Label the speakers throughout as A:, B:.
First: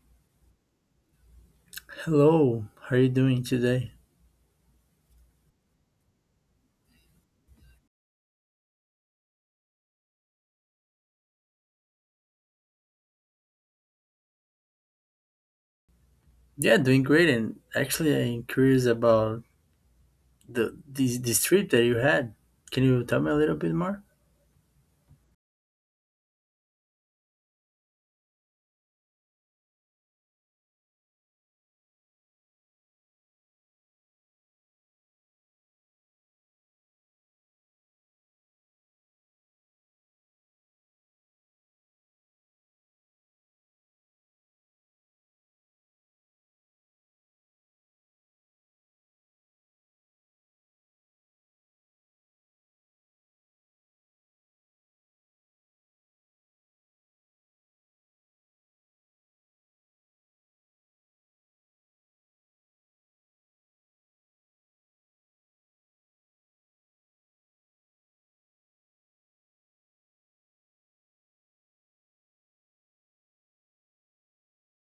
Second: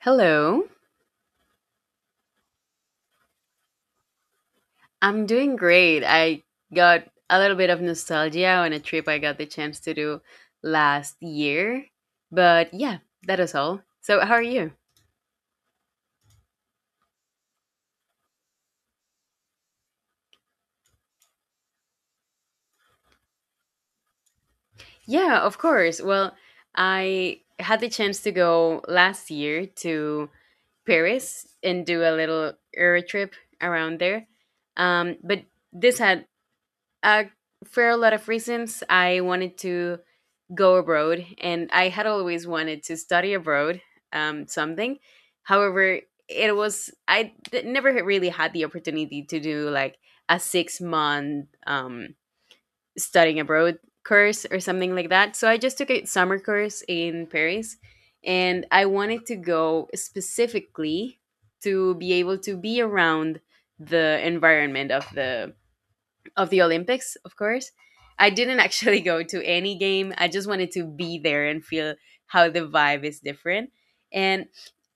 A: Hello.
B: Hello, how are you doing today?
A: I'm doing great. I got a little bit of nostalgia on a trip I got the chance to do last year. But yeah, that is all. So, how are you?
B: Yeah, doing great. And actually, I'm curious about the this this trip that you had. Can you tell me a little bit more?
A: Yeah, of course. Well, I had the chance to go last year to Paris and do a little Euro trip around there. But this had a fair lot of reasons. I wanted to go abroad, and I had always wanted to study abroad something. However, it was I d- never had really had the opportunity to do like a 6 month studying abroad course or something like that. So I just took a summer course in Paris, and I wanted to go specifically to be able to be around the environment of the Olympics, of course. I didn't actually go to any game. I just wanted to be there and feel how the vibe is different. And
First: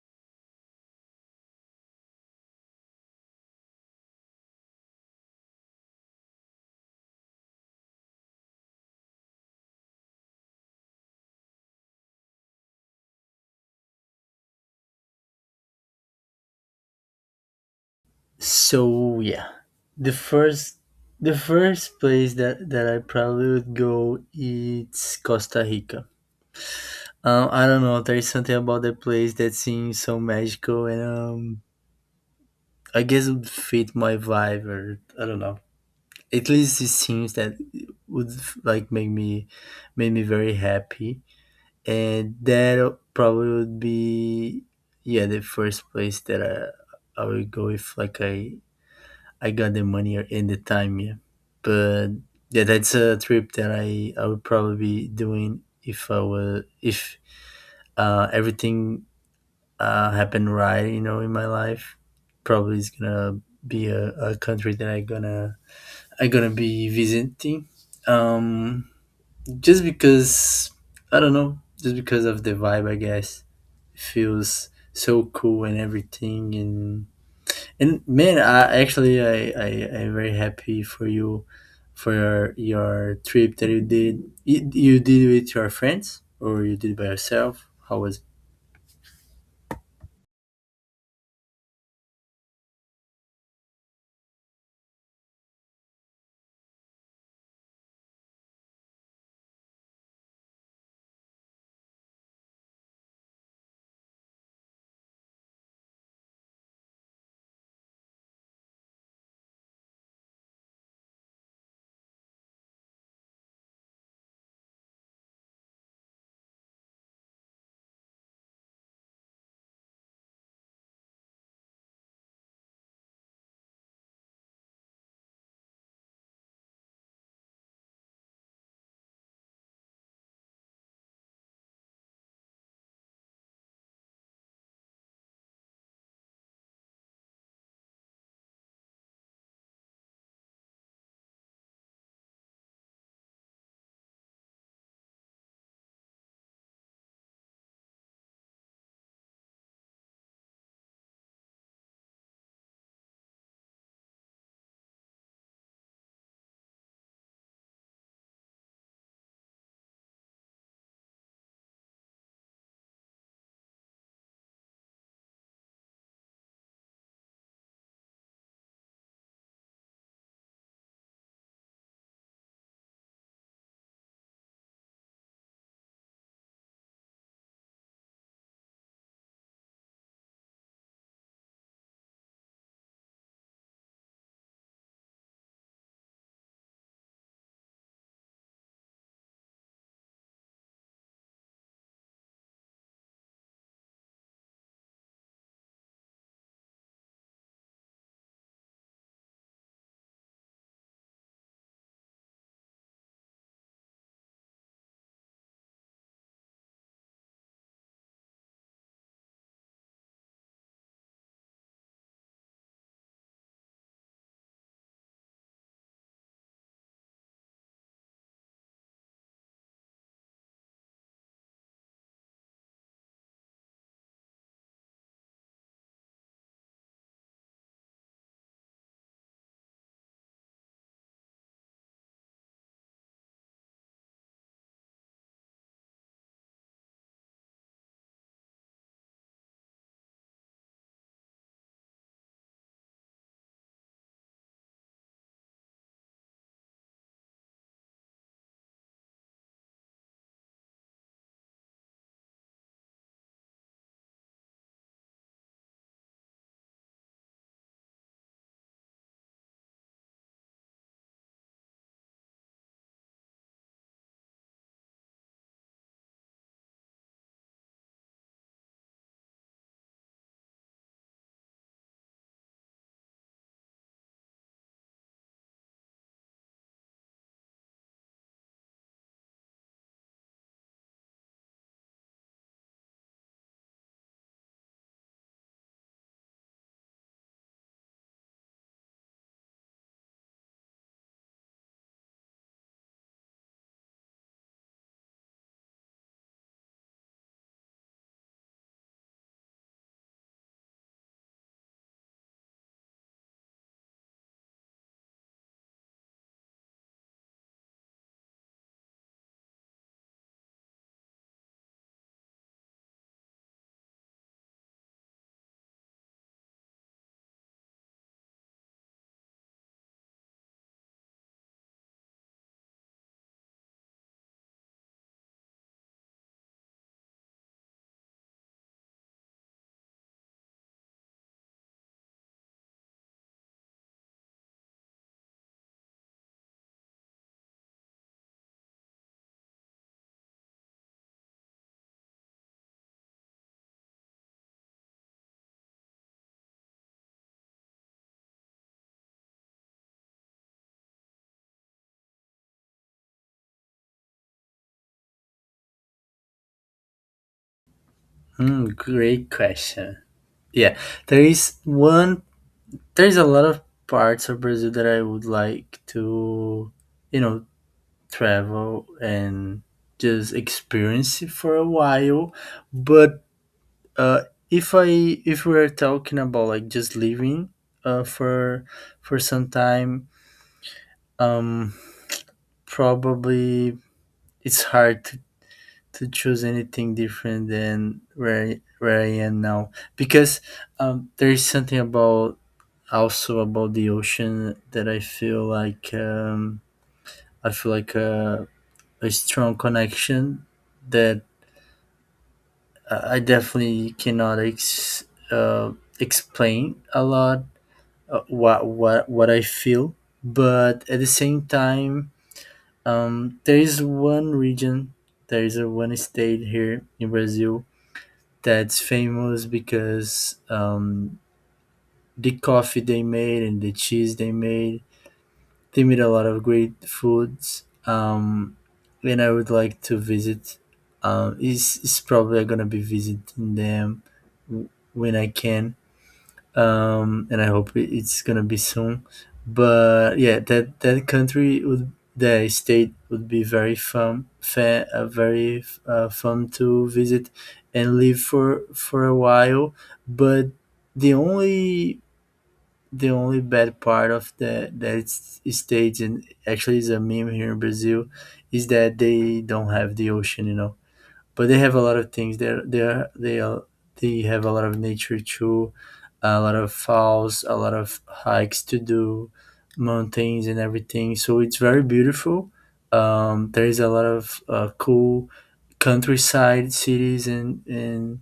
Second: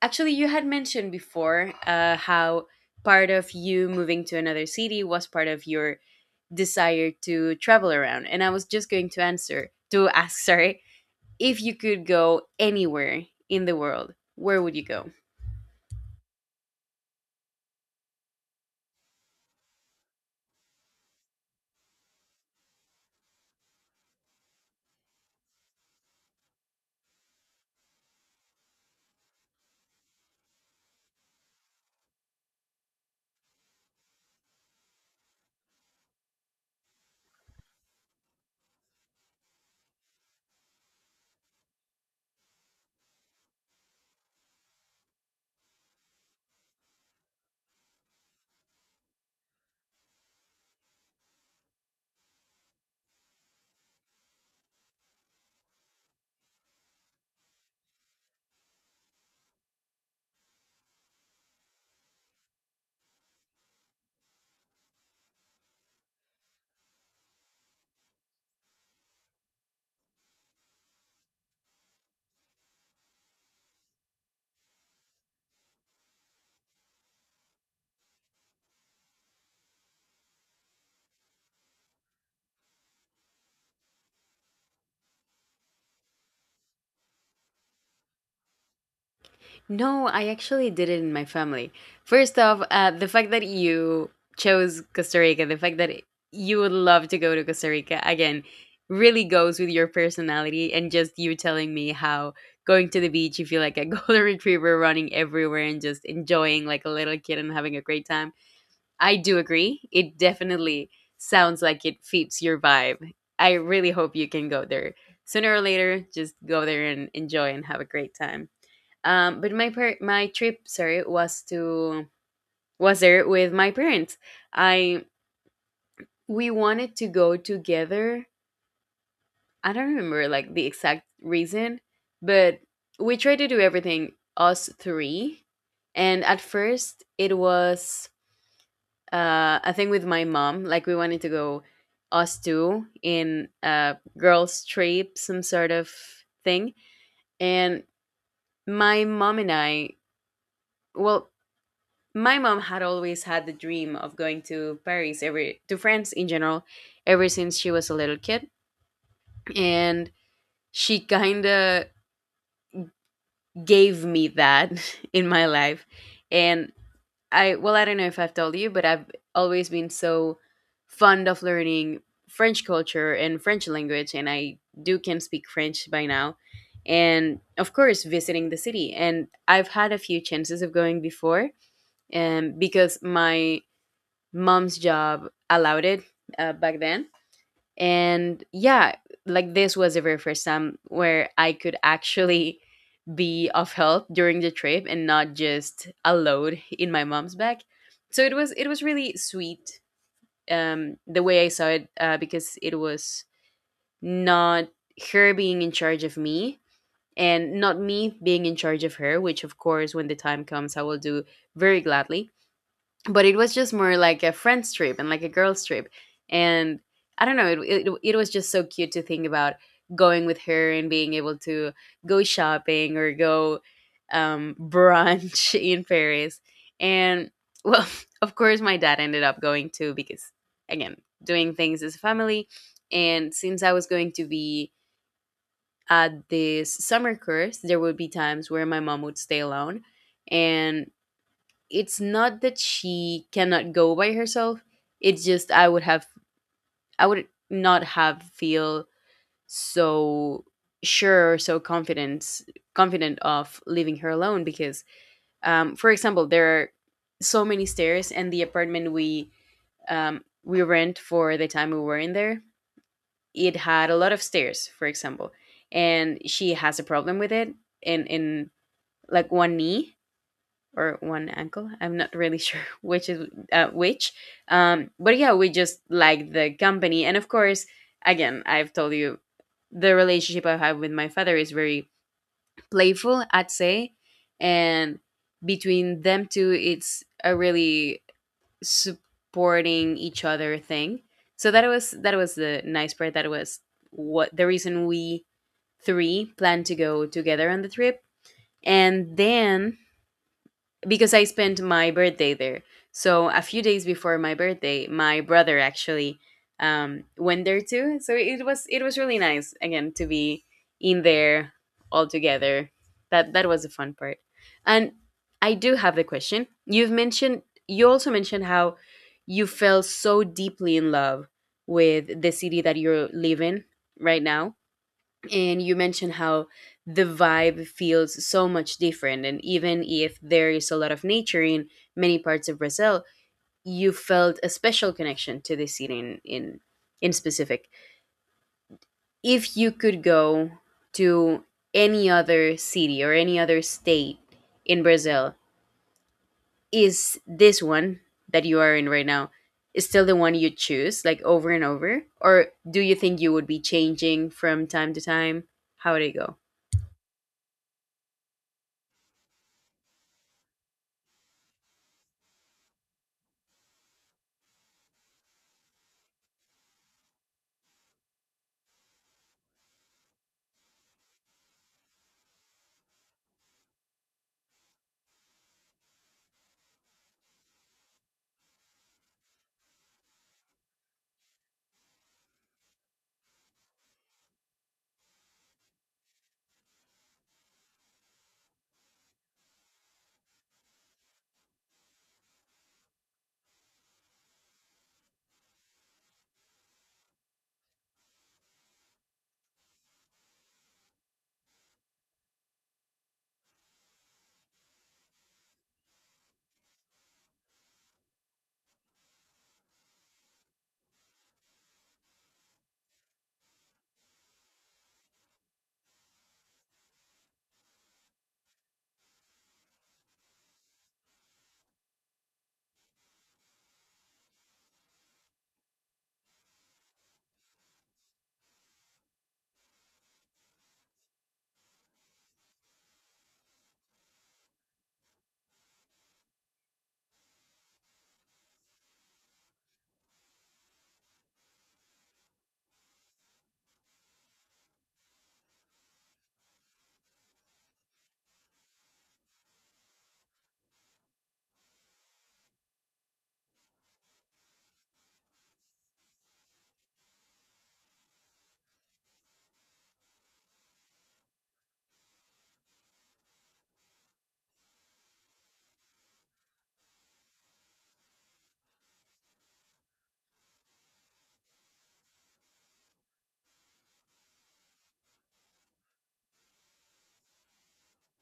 A: actually, you had mentioned before how part of you moving to another city was part of your desire to travel around. And I was just going to answer, to ask, sorry, if you could go anywhere in the world, where would you go?
B: So yeah, the first the first place that I probably would go is Costa Rica. I don't know. There is something about the place that seems so magical, and I guess it would fit my vibe, or I don't know. At least it seems that it would like make me, make me very happy, and that probably would be, yeah, the first place that I would go if I got the money or in the time. Yeah, but yeah, that's a trip that I would probably be doing if I were, if everything happened right, you know, in my life. Probably is gonna be a country that I gonna, I gonna be visiting, um just because, I don't know, just because of the vibe, I guess, feels so cool and everything. And man, I actually, I I'm very happy for you, for your trip that you did. You did it with your friends or you did by yourself? How was it?
A: No, I actually did it in my family. First off, the fact that you chose Costa Rica, the fact that you would love to go to Costa Rica again, really goes with your personality and just you telling me how going to the beach, you feel like a golden retriever running everywhere and just enjoying like a little kid and having a great time. I do agree. It definitely sounds like it fits your vibe. I really hope you can go there sooner or later. Just go there and enjoy and have a great time. But my trip, sorry, was there with my parents. I We wanted to go together. I don't remember like the exact reason, but we tried to do everything us three. And at first, it was a thing with my mom. Like we wanted to go us two in a girls' trip, some sort of thing. And my mom and I, well, my mom had always had the dream of going to Paris every to France in general ever since she was a little kid, and she kind of gave me that in my life. And I well I don't know if I've told you, but I've always been so fond of learning French culture and French language, and I do can speak French by now, and of course visiting the city. And I've had a few chances of going before, because my mom's job allowed it back then. And yeah, like this was the very first time where I could actually be of help during the trip and not just a load in my mom's back. So it was really sweet the way I saw it, because it was not her being in charge of me and not me being in charge of her, which of course when the time comes I will do very gladly. But it was just more like a friend's trip and like a girl's trip. And I don't know, it was just so cute to think about going with her and being able to go shopping or go brunch in Paris. And well, of course my dad ended up going too, because again, doing things as a family. And since I was going to be at this summer course, there would be times where my mom would stay alone. And it's not that she cannot go by herself, it's just I would have, I would not have feel so sure, so confident of leaving her alone, because for example, there are so many stairs. And the apartment we rent for the time we were in there, it had a lot of stairs, for example. And she has a problem with it, in like one knee or one uncle. I'm not really sure which is which. But yeah, we just liked the company, and of course, again, I've told you the relationship I have with my father is very playful, I'd say. And between them two, it's a really supporting each other thing. So that was the nice part. That was what the reason we three planned to go together on the trip, and then because I spent my birthday there. So a few days before my birthday, my brother actually went there too. So it was really nice again to be in there all together. That was the fun part. And I do have the question. You also mentioned how you fell so deeply in love with the city that you live in right now, and you mentioned how the vibe feels so much different, and even if there is a lot of nature in many parts of Brazil, you felt a special connection to this city in specific. If you could go to any other city or any other state in Brazil, is this one that you are in right now is still the one you choose, like over and over, or do you think you would be changing from time to time? How would it go?
B: Hmm, great question. Yeah, there is one, there is a lot of parts of Brazil that I would like to, you know, travel and just experience it for a while. But Uh, if I, if we're talking about like just living uh, for for some time, um, probably it's hard to choose anything different than where where I am now because, there is something about, also about the ocean that I feel like, I feel like a strong connection, that I definitely cannot uh, explain a lot what I feel, but at the same time, there is one region, there is a one state here in Brazil that's famous because, the coffee they made and the cheese they made a lot of great foods. And I would like to visit. Is probably gonna be visiting them when I can, and I hope it's gonna be soon. But yeah, that that country would the state would be very fun, fa very fun to visit and live for a while. But the only, the only bad part of that state, and actually is a meme here in Brazil, is that they don't have the ocean, you know, but they have a lot of things there. They are, they are, they have a lot of nature too, a lot of falls, a lot of hikes to do, mountains and everything. So it's very beautiful. There is a lot of cool countryside cities and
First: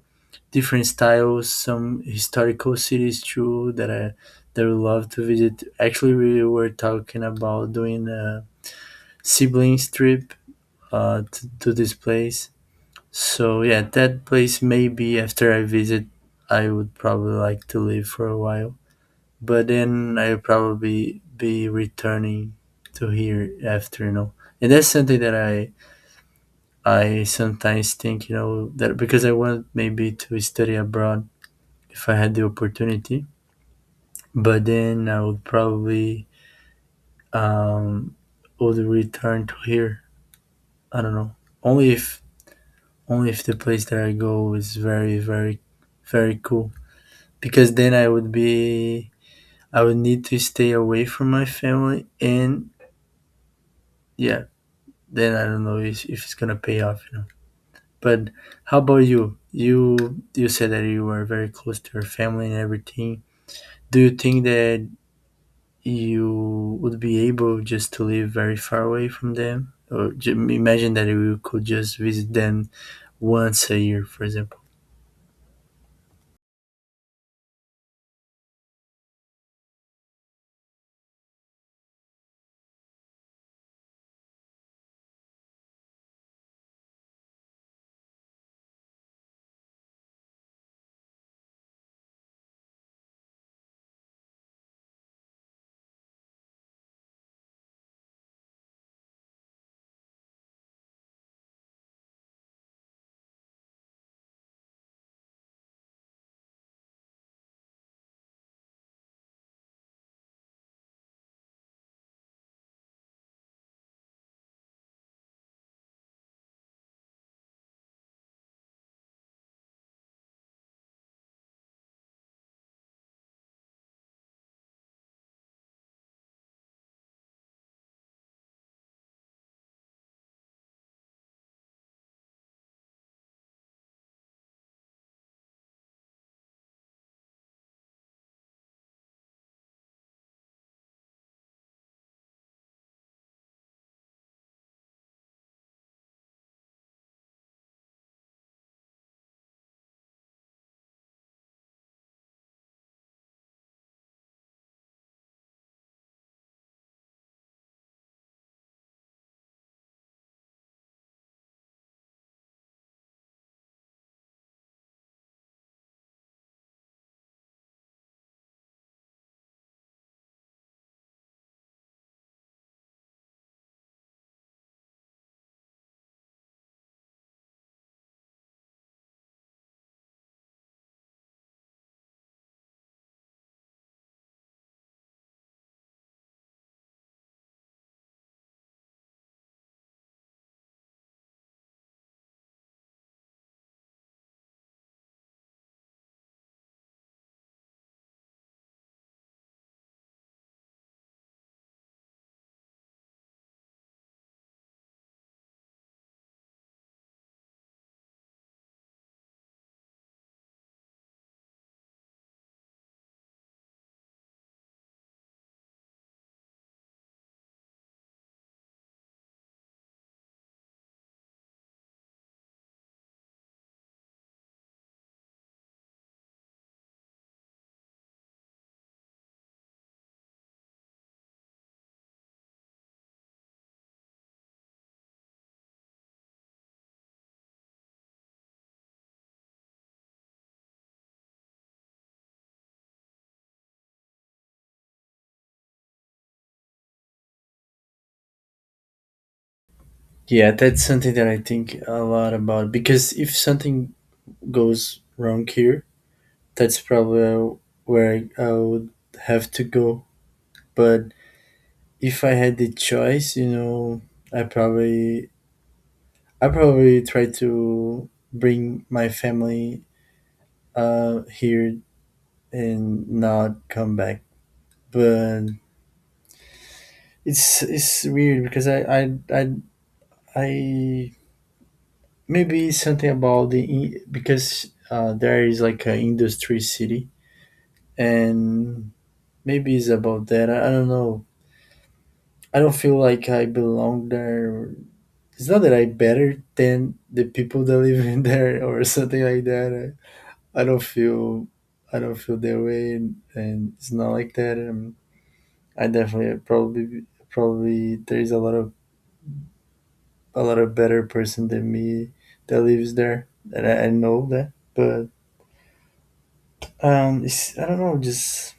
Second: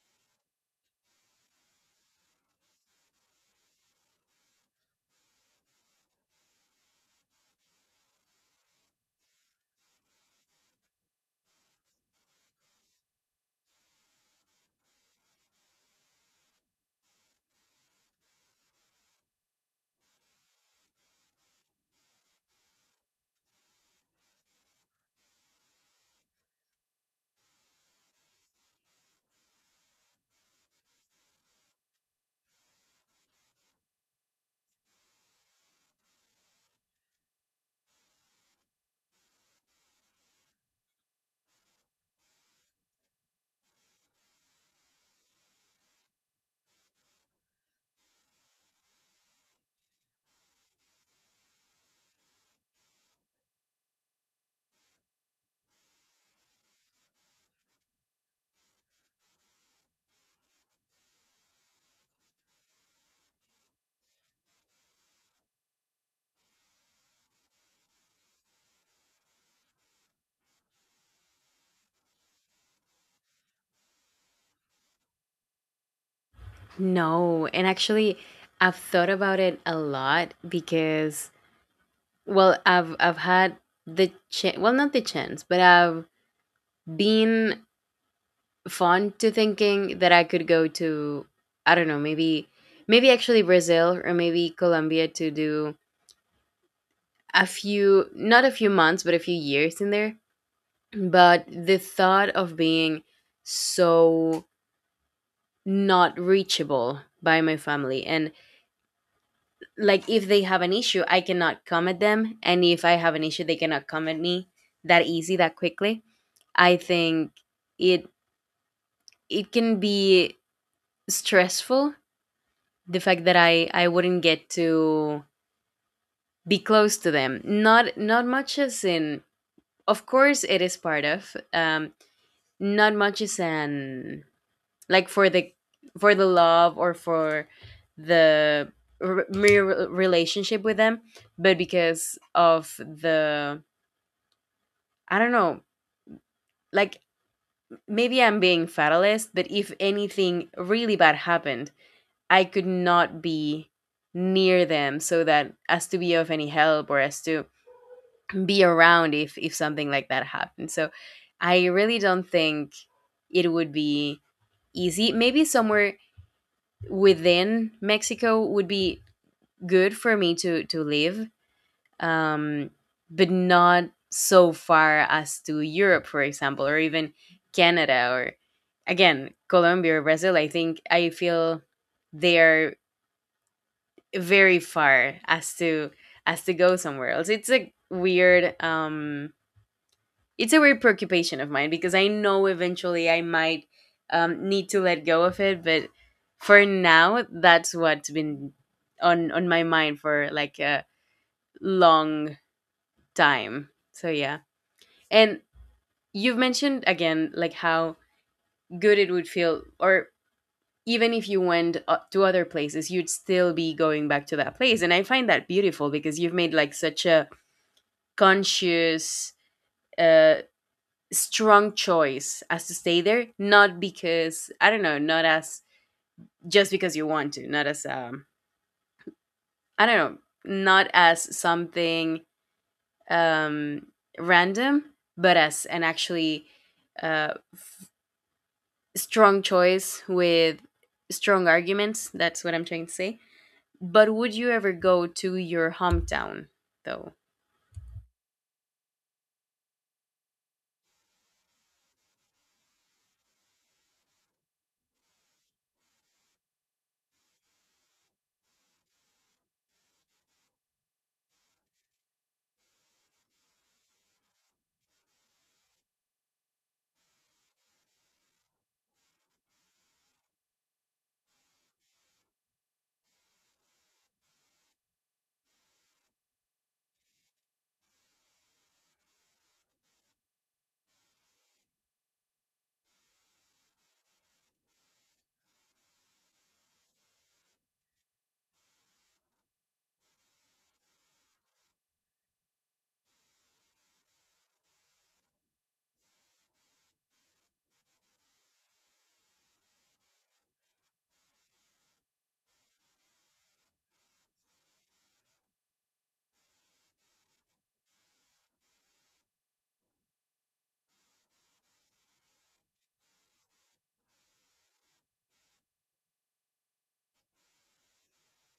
B: different styles. Some historical cities too that I, that we love to visit. Actually, we were talking about doing a siblings trip to this place. So yeah, that place, maybe after I visit, I would probably like to live for a while. But then I'll probably be returning to here after, you know. And that's something that I sometimes think, you know, that because I want maybe to study abroad if I had the opportunity. But then I would probably um would return to here. I don't know. Only if, only if the place that I go is very, very, very cool. Because then I would be, I would need to stay away from my family, and yeah, then I don't know if it's gonna pay off, you know. But how about you? You said that you were very close to your family and everything. Do you think that you would be able just to live very far away from them? Or imagine that you could just visit them once a year, for example.
A: No, and actually, I've thought about it a lot because, well, I've had the chance, well, not the chance, but I've been fond to thinking that I could go to, I don't know, maybe actually Brazil or maybe Colombia to do a few, not a few months, but a few years in there. But the thought of being so not reachable by my family, and like if they have an issue I cannot come at them, and if I have an issue they cannot come at me, that easy, that quickly, I think it it can be stressful. The fact that I wouldn't get to be close to them, not not much as in, of course it is part of not much as an, like for the, for the love, or for the mere relationship with them, but because of the, I don't know. Like maybe I'm being fatalist, but if anything really bad happened, I could not be near them so that as to be of any help, or as to be around if something like that happened. So I really don't think it would be easy. Maybe somewhere within Mexico would be good for me to live, um, but not so far as to Europe, for example, or even Canada, or again, Colombia or Brazil. I think I feel they are very far as to go somewhere else. It's a weird preoccupation of mine, because I know eventually I might need to let go of it, but for now that's what's been on my mind for like a long time. So yeah. And you've mentioned again, like how good it would feel, or even if you went to other places, you'd still be going back to that place. And I find that beautiful, because you've made like such a conscious, uh, strong choice as to stay there, not because, I don't know, not as just because you want to, not as, I don't know, not as something um, random, but as an actually uh, strong choice with strong arguments. That's what I'm trying to say. But would you ever go to your hometown though?
B: Yeah, that's something that I think a lot about because if something goes wrong here, that's probably where I would have to go. But if I had the choice, you know, I probably, I probably try to bring my family here and not come back. But it's weird because I, maybe it's something about because there is like an industry city, and maybe it's about that. I don't know. I don't feel like I belong there. It's not that I'm better than the people that live in there or something like that. I don't feel, I don't feel that way, and it's not like that. I definitely probably, probably there is a lot of, a lot of better person than me that lives there, and I know that. But it's, I don't know, just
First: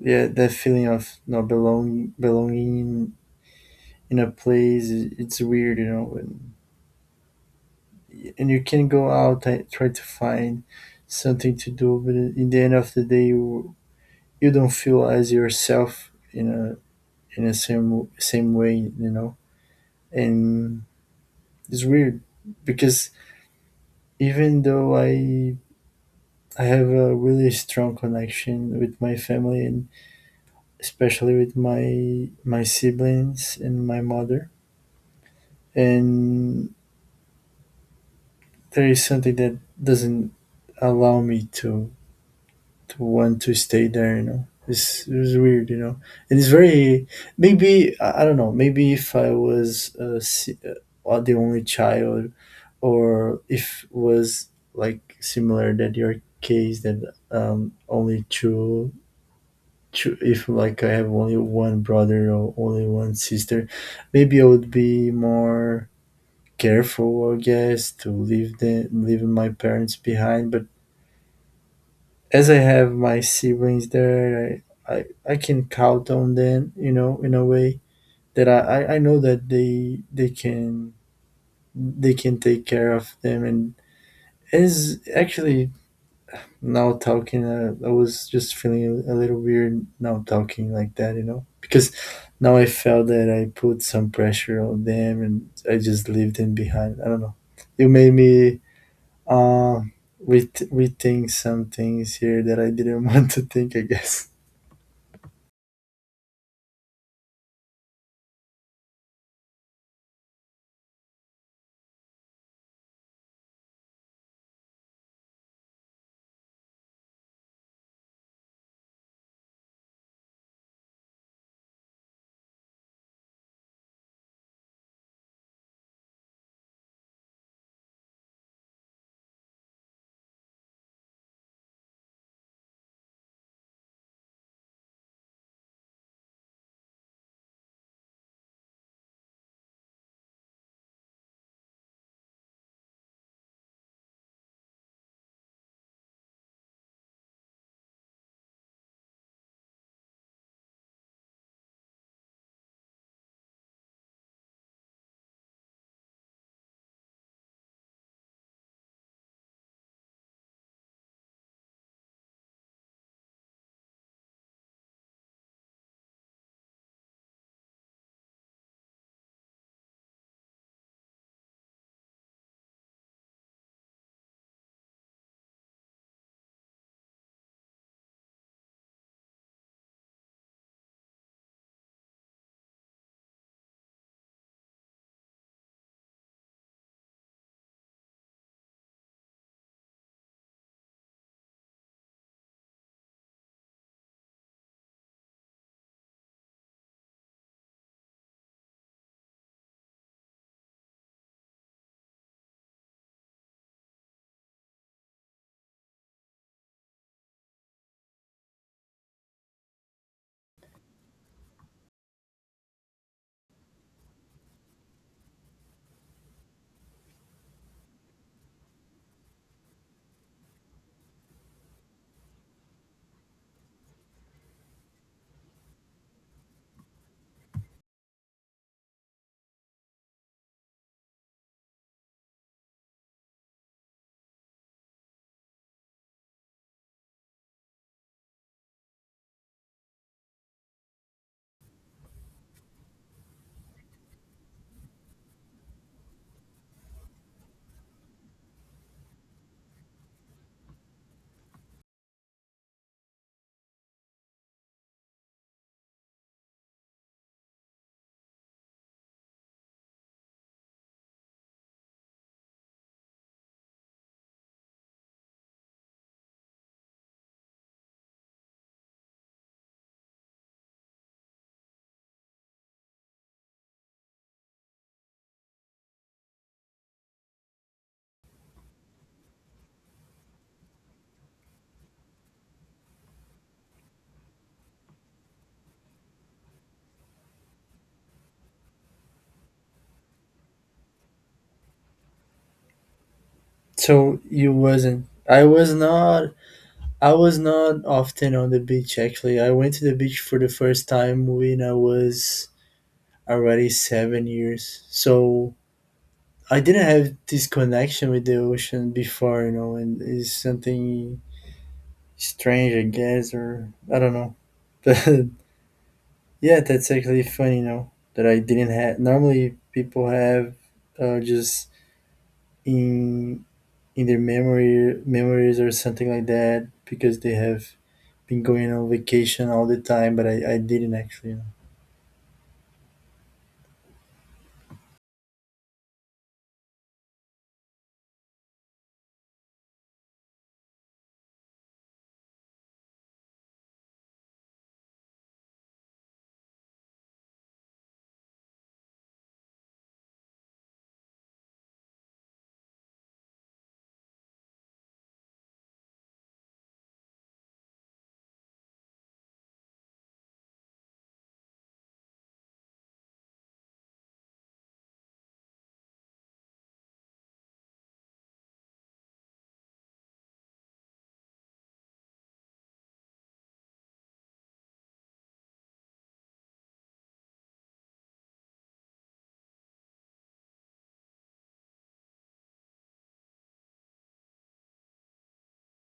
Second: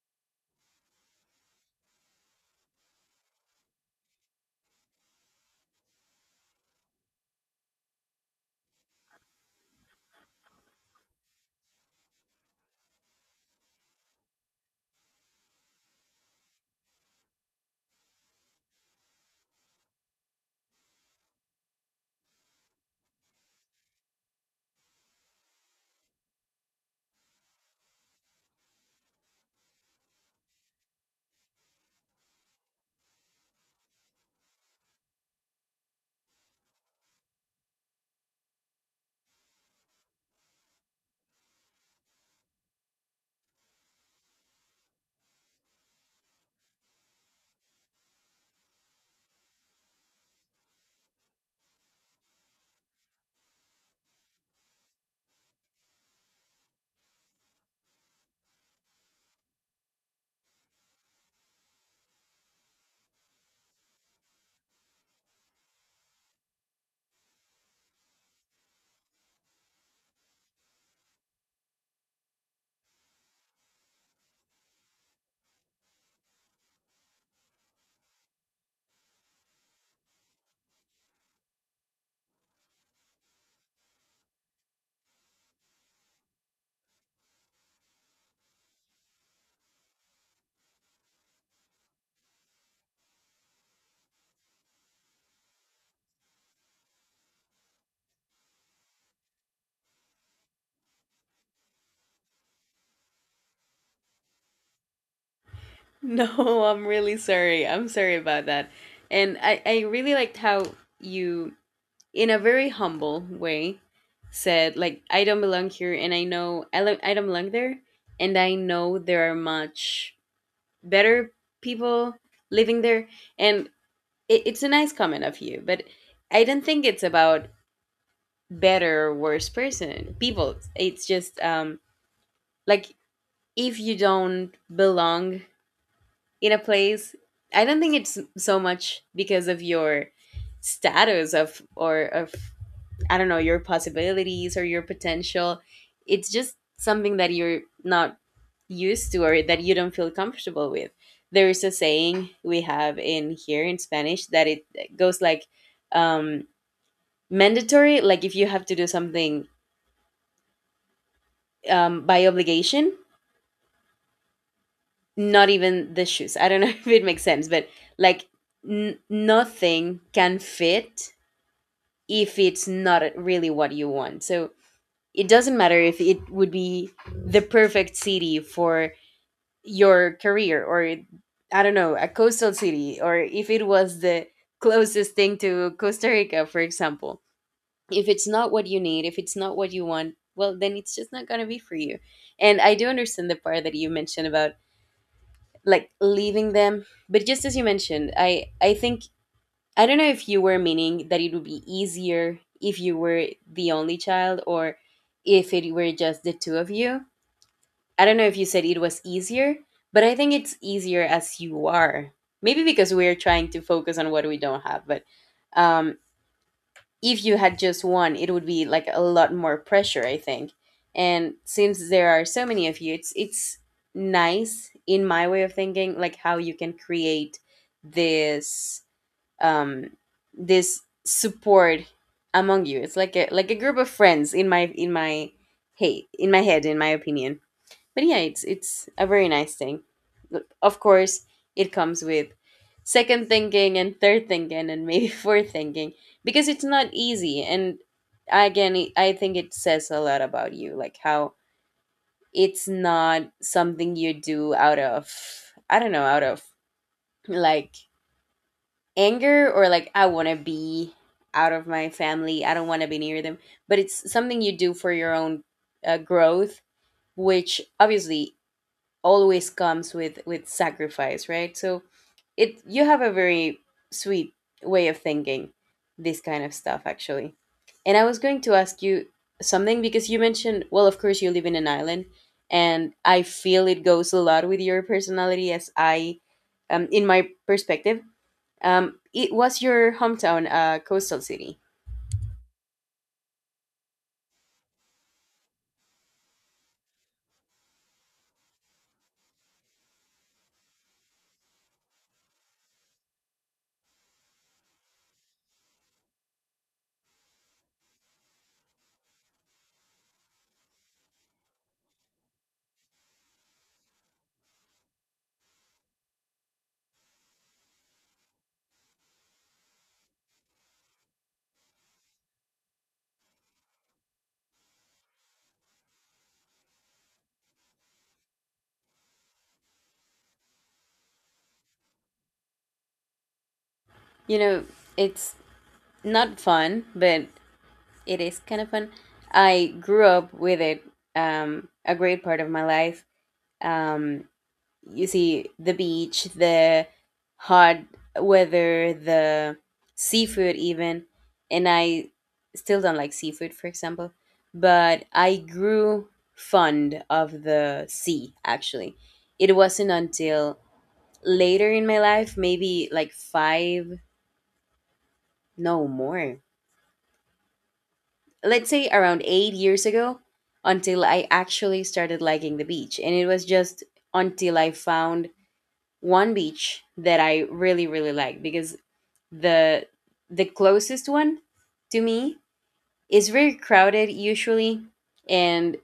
B: yeah, that feeling of not belonging in a place. It's weird, you know. And you can go out and try to find something to do, but in the end of the day you, you don't feel as yourself in a, in the same way, you know. And it's weird because even though I I have a really strong connection with my family, and especially with my siblings and my mother, and there is something that doesn't allow me to want to stay there, you know. It's weird, you know. And it's very, maybe I don't know. Maybe if I was the only child, or if was like similar that your case, that only two, two, if like I have only one brother or only one sister, maybe I would be more careful, I guess, to leave the leaving my parents behind. But as I have my siblings there, I can count on them, you know, in a way that I know that they can, they can take care of them. And as actually, now talking, I was just feeling a little weird now talking like that, you know, because now I felt that I put some pressure on them and I just leave them behind. I don't know. You made me uh, rethink some things here that I didn't want to think, I guess.
A: No, I'm really sorry. I'm sorry about that. And I really liked how you, in a very humble way, said, like, I don't belong here, and I know I don't belong there. And I know there are much better people living there. And it's a nice comment of you, but I don't think it's about better or worse person people. It's just like, if you don't belong in a place, I don't think it's so much because of your status, of or of I don't know, your possibilities or your potential. It's just something that you're not used to, or that you don't feel comfortable with. There is a saying we have in here in Spanish that it goes like, um mandatory, like if you have to do something by obligation, not even the shoes. I don't know if it makes sense, but like, nothing can fit if it's not really what you want. So it doesn't matter if it would be the perfect city for your career, or I don't know, a coastal city, or if it was the closest thing to Costa Rica, for example. If it's not what you need, if it's not what you want, well, then it's just not going to be for you. And I do understand the part that you mentioned about like leaving them, but just as you mentioned, I think, I don't know if you were meaning that it would be easier if you were the only child, or if it were just the two of you. I don't know if you said it was easier, but I think it's easier as you are, maybe because we're trying to focus on what we don't have. But um if you had just one, it would be like a lot more pressure, I think. And since there are so many of you, it's nice in my way of thinking, like how you can create this, um this support among you. It's like a, like a group of friends in my head, in my opinion. But yeah, it's a very nice thing. But of course it comes with second thinking and third thinking and maybe fourth thinking, because it's not easy. And again, I think it says a lot about you, like how it's not something you do out of, I don't know, out of, like, anger, or like I want to be out of my family, I don't want to be near them. But it's something you do for your own growth, which obviously always comes with sacrifice, right? So it, you have a very sweet way of thinking this kind of stuff, actually. And I was going to ask you something, because you mentioned, well of course you live in an island, and I feel it goes a lot with your personality. As I, in my perspective, it was your hometown, coastal city,
B: So you wasn't. I was not. I was not often on the beach actually. I went to the beach for the first time when I was already 7 years. So I didn't have this connection with the ocean before, you know, and it's something strange, I guess, or I don't know. But yeah, that's actually funny, you know, that I didn't have. Normally, people have just in in their memory memories or something like that because they have been going on vacation all the time, but I didn't actually.
A: you know, it's not fun, but it is kind of fun. I grew up with it a great part of my life. Um, you see, the beach, the hot weather, the seafood, even. And I still don't like seafood, for example. But I grew fond of the sea, actually. It wasn't until later in my life, maybe like five, no more, let's say around 8 years ago until I actually started liking the beach. And it was just until I found one beach that I really, really liked. Because the the closest one to me is very crowded usually, and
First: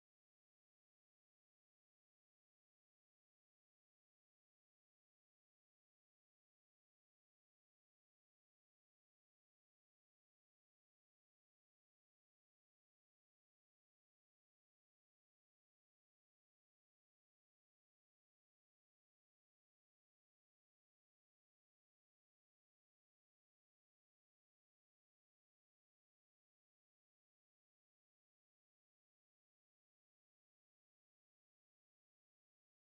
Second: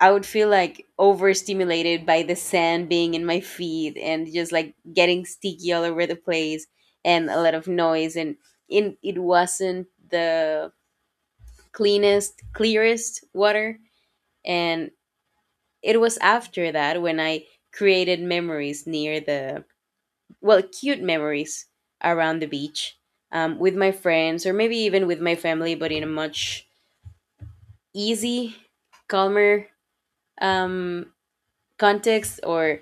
A: I would feel like overstimulated by the sand being in my feet and just like getting sticky all over the place, and a lot of noise, and in it wasn't the cleanest, clearest water. And it was after that when I created memories near the, well, cute memories around the beach, with my friends or maybe even with my family, but in a much easy, calmer, um, context, or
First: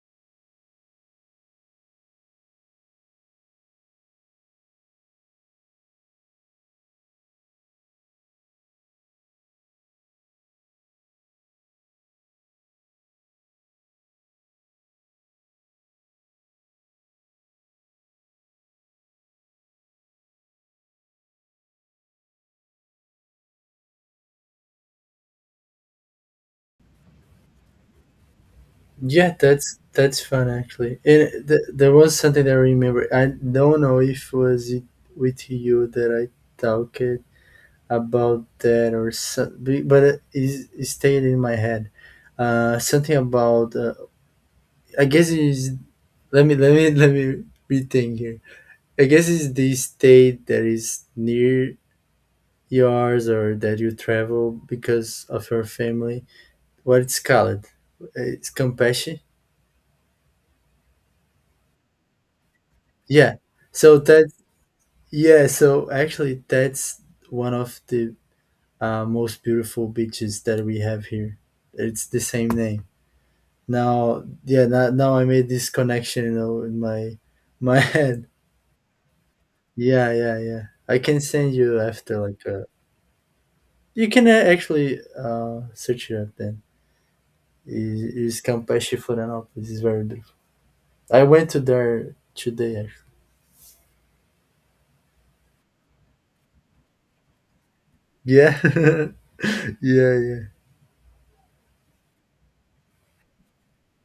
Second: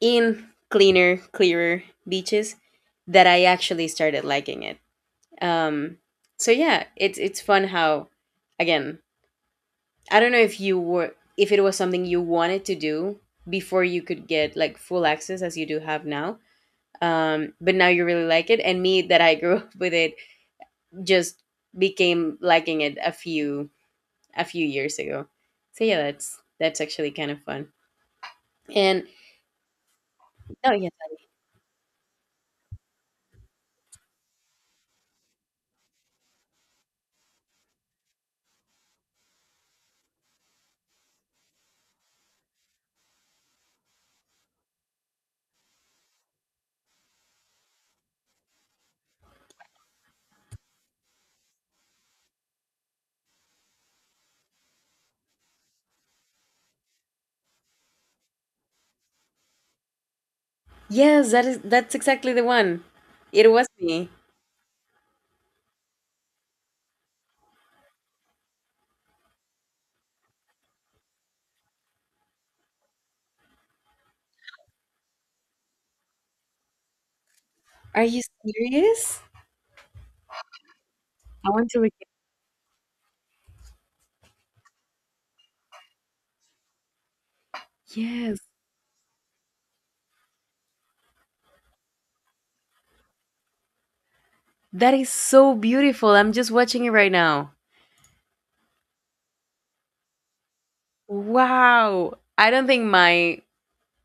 A: in cleaner, clearer beaches, that I actually started liking it. um, so yeah, it's fun how, again, I don't know if you were, if it was something you wanted to do before you could get like full access as you do have now. But now you really like it, and me that I grew up with it just became liking it a few years ago. So yeah, that's actually kind of fun. And
B: Yeah, that's fun
A: oh yes,
B: actually. And there was something that I remember. I don't know if was it with you that I talked about that or something, but it, it stayed in my head. Something about I guess it is. Let me rethink here. I guess it's the state that is near yours or that you travel because of your family, what it's called, it's Compassion.
A: yes, that is, that's exactly the one.
B: Yeah,
A: It was
B: so
A: me.
B: that, yeah, so actually that's one of the most beautiful beaches that we have here. It's the same name. Now, yeah, now, now I made this connection, you know, in my
A: Are you
B: head.
A: serious?
B: Yeah, yeah, yeah, I can
A: I
B: send
A: want to
B: you
A: look.
B: after like, you can actually search it up then. is
A: Yes,
B: is Campeche Florianópolis, is very beautiful. I went to there today actually.
A: that is so beautiful. I'm just watching it right now.
B: Yeah yeah, yeah.
A: Wow. I don't think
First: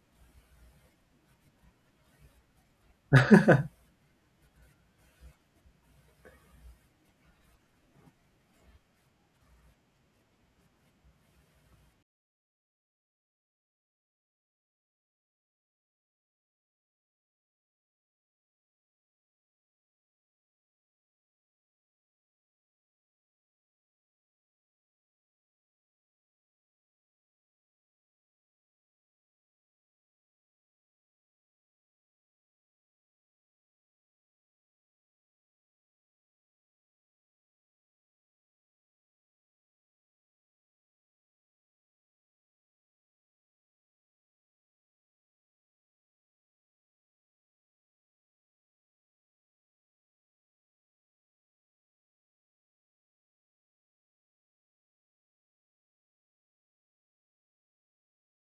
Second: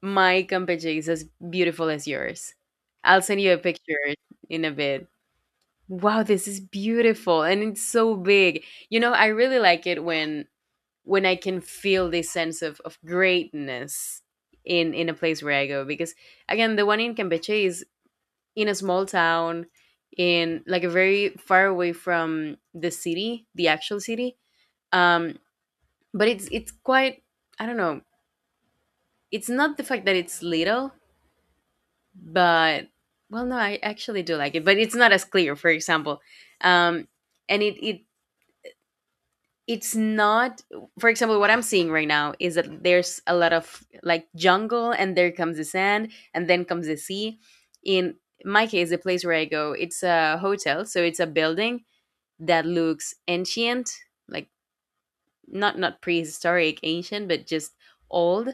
A: my campeche is as beautiful as yours. I'll send you a picture in a bit. Wow, this is beautiful, and it's so big. You know, I really like it when I can feel this sense of greatness in a place where I go, because again, the one in Campeche is in a small town in, like, a very far away from the city, the actual city. Um, but it's quite, I don't know. It's not the fact that it's little, but, well, no, I actually do like it, but it's not as clear, for example. um and it it's not, for example, what I'm seeing right now is that there's a lot of like jungle, and there comes the sand, and then comes the sea. In my case, the place where I go, it's a hotel, so it's a building that looks ancient. Like, not prehistoric ancient, but just old,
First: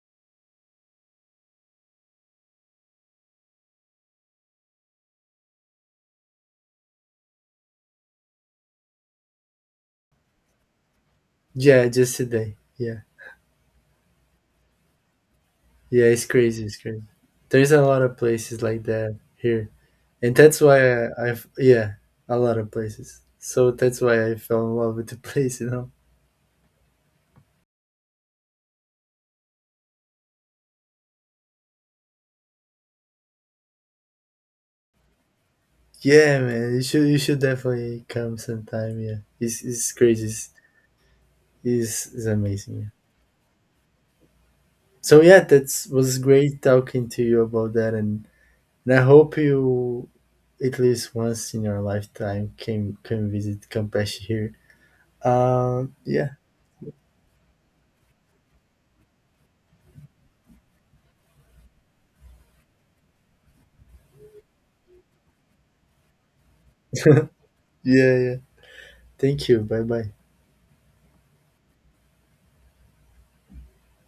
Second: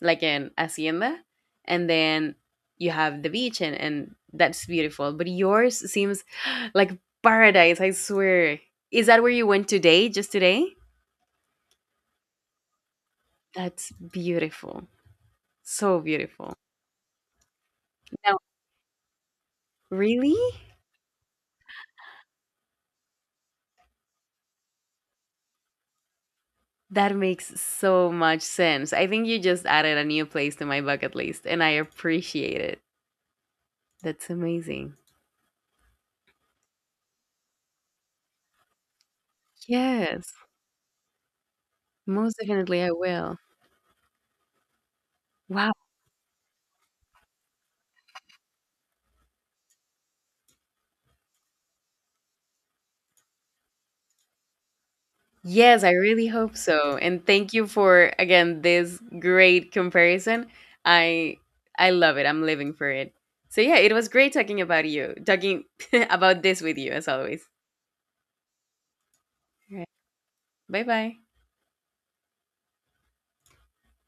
A: like an hacienda. And then you have the beach, and that's beautiful. But yours seems like paradise, I swear. Is that where you went today, just today?
B: Yeah, just today. Yeah.
A: That's beautiful, so
B: Yeah, it's
A: beautiful.
B: crazy, it's crazy. There's a lot of
A: Now,
B: places like that here. And
A: really?
B: that's why I, I've, yeah, a lot of places. So that's why I fell in love with the place, you know.
A: That makes so much sense. I think you just added a new place to my bucket list, and I appreciate it. That's amazing.
B: Yeah, man, you should, you should definitely come sometime, yeah. It's crazy.
A: Yes,
B: It's
A: most
B: amazing.
A: definitely
B: Yeah.
A: I will.
B: So yeah,
A: Wow.
B: that's was great talking to you about that, and I hope you at least once in your lifetime can visit Campeche here.
A: Yes, I really
B: Yeah.
A: hope so. And thank you for, again, this great comparison. I I love it. I'm living for it. So yeah, it was great talking about you, talking about this with you as always.
B: Yeah, yeah. Thank you.
A: All
B: Bye
A: right.
B: bye.
A: Bye bye.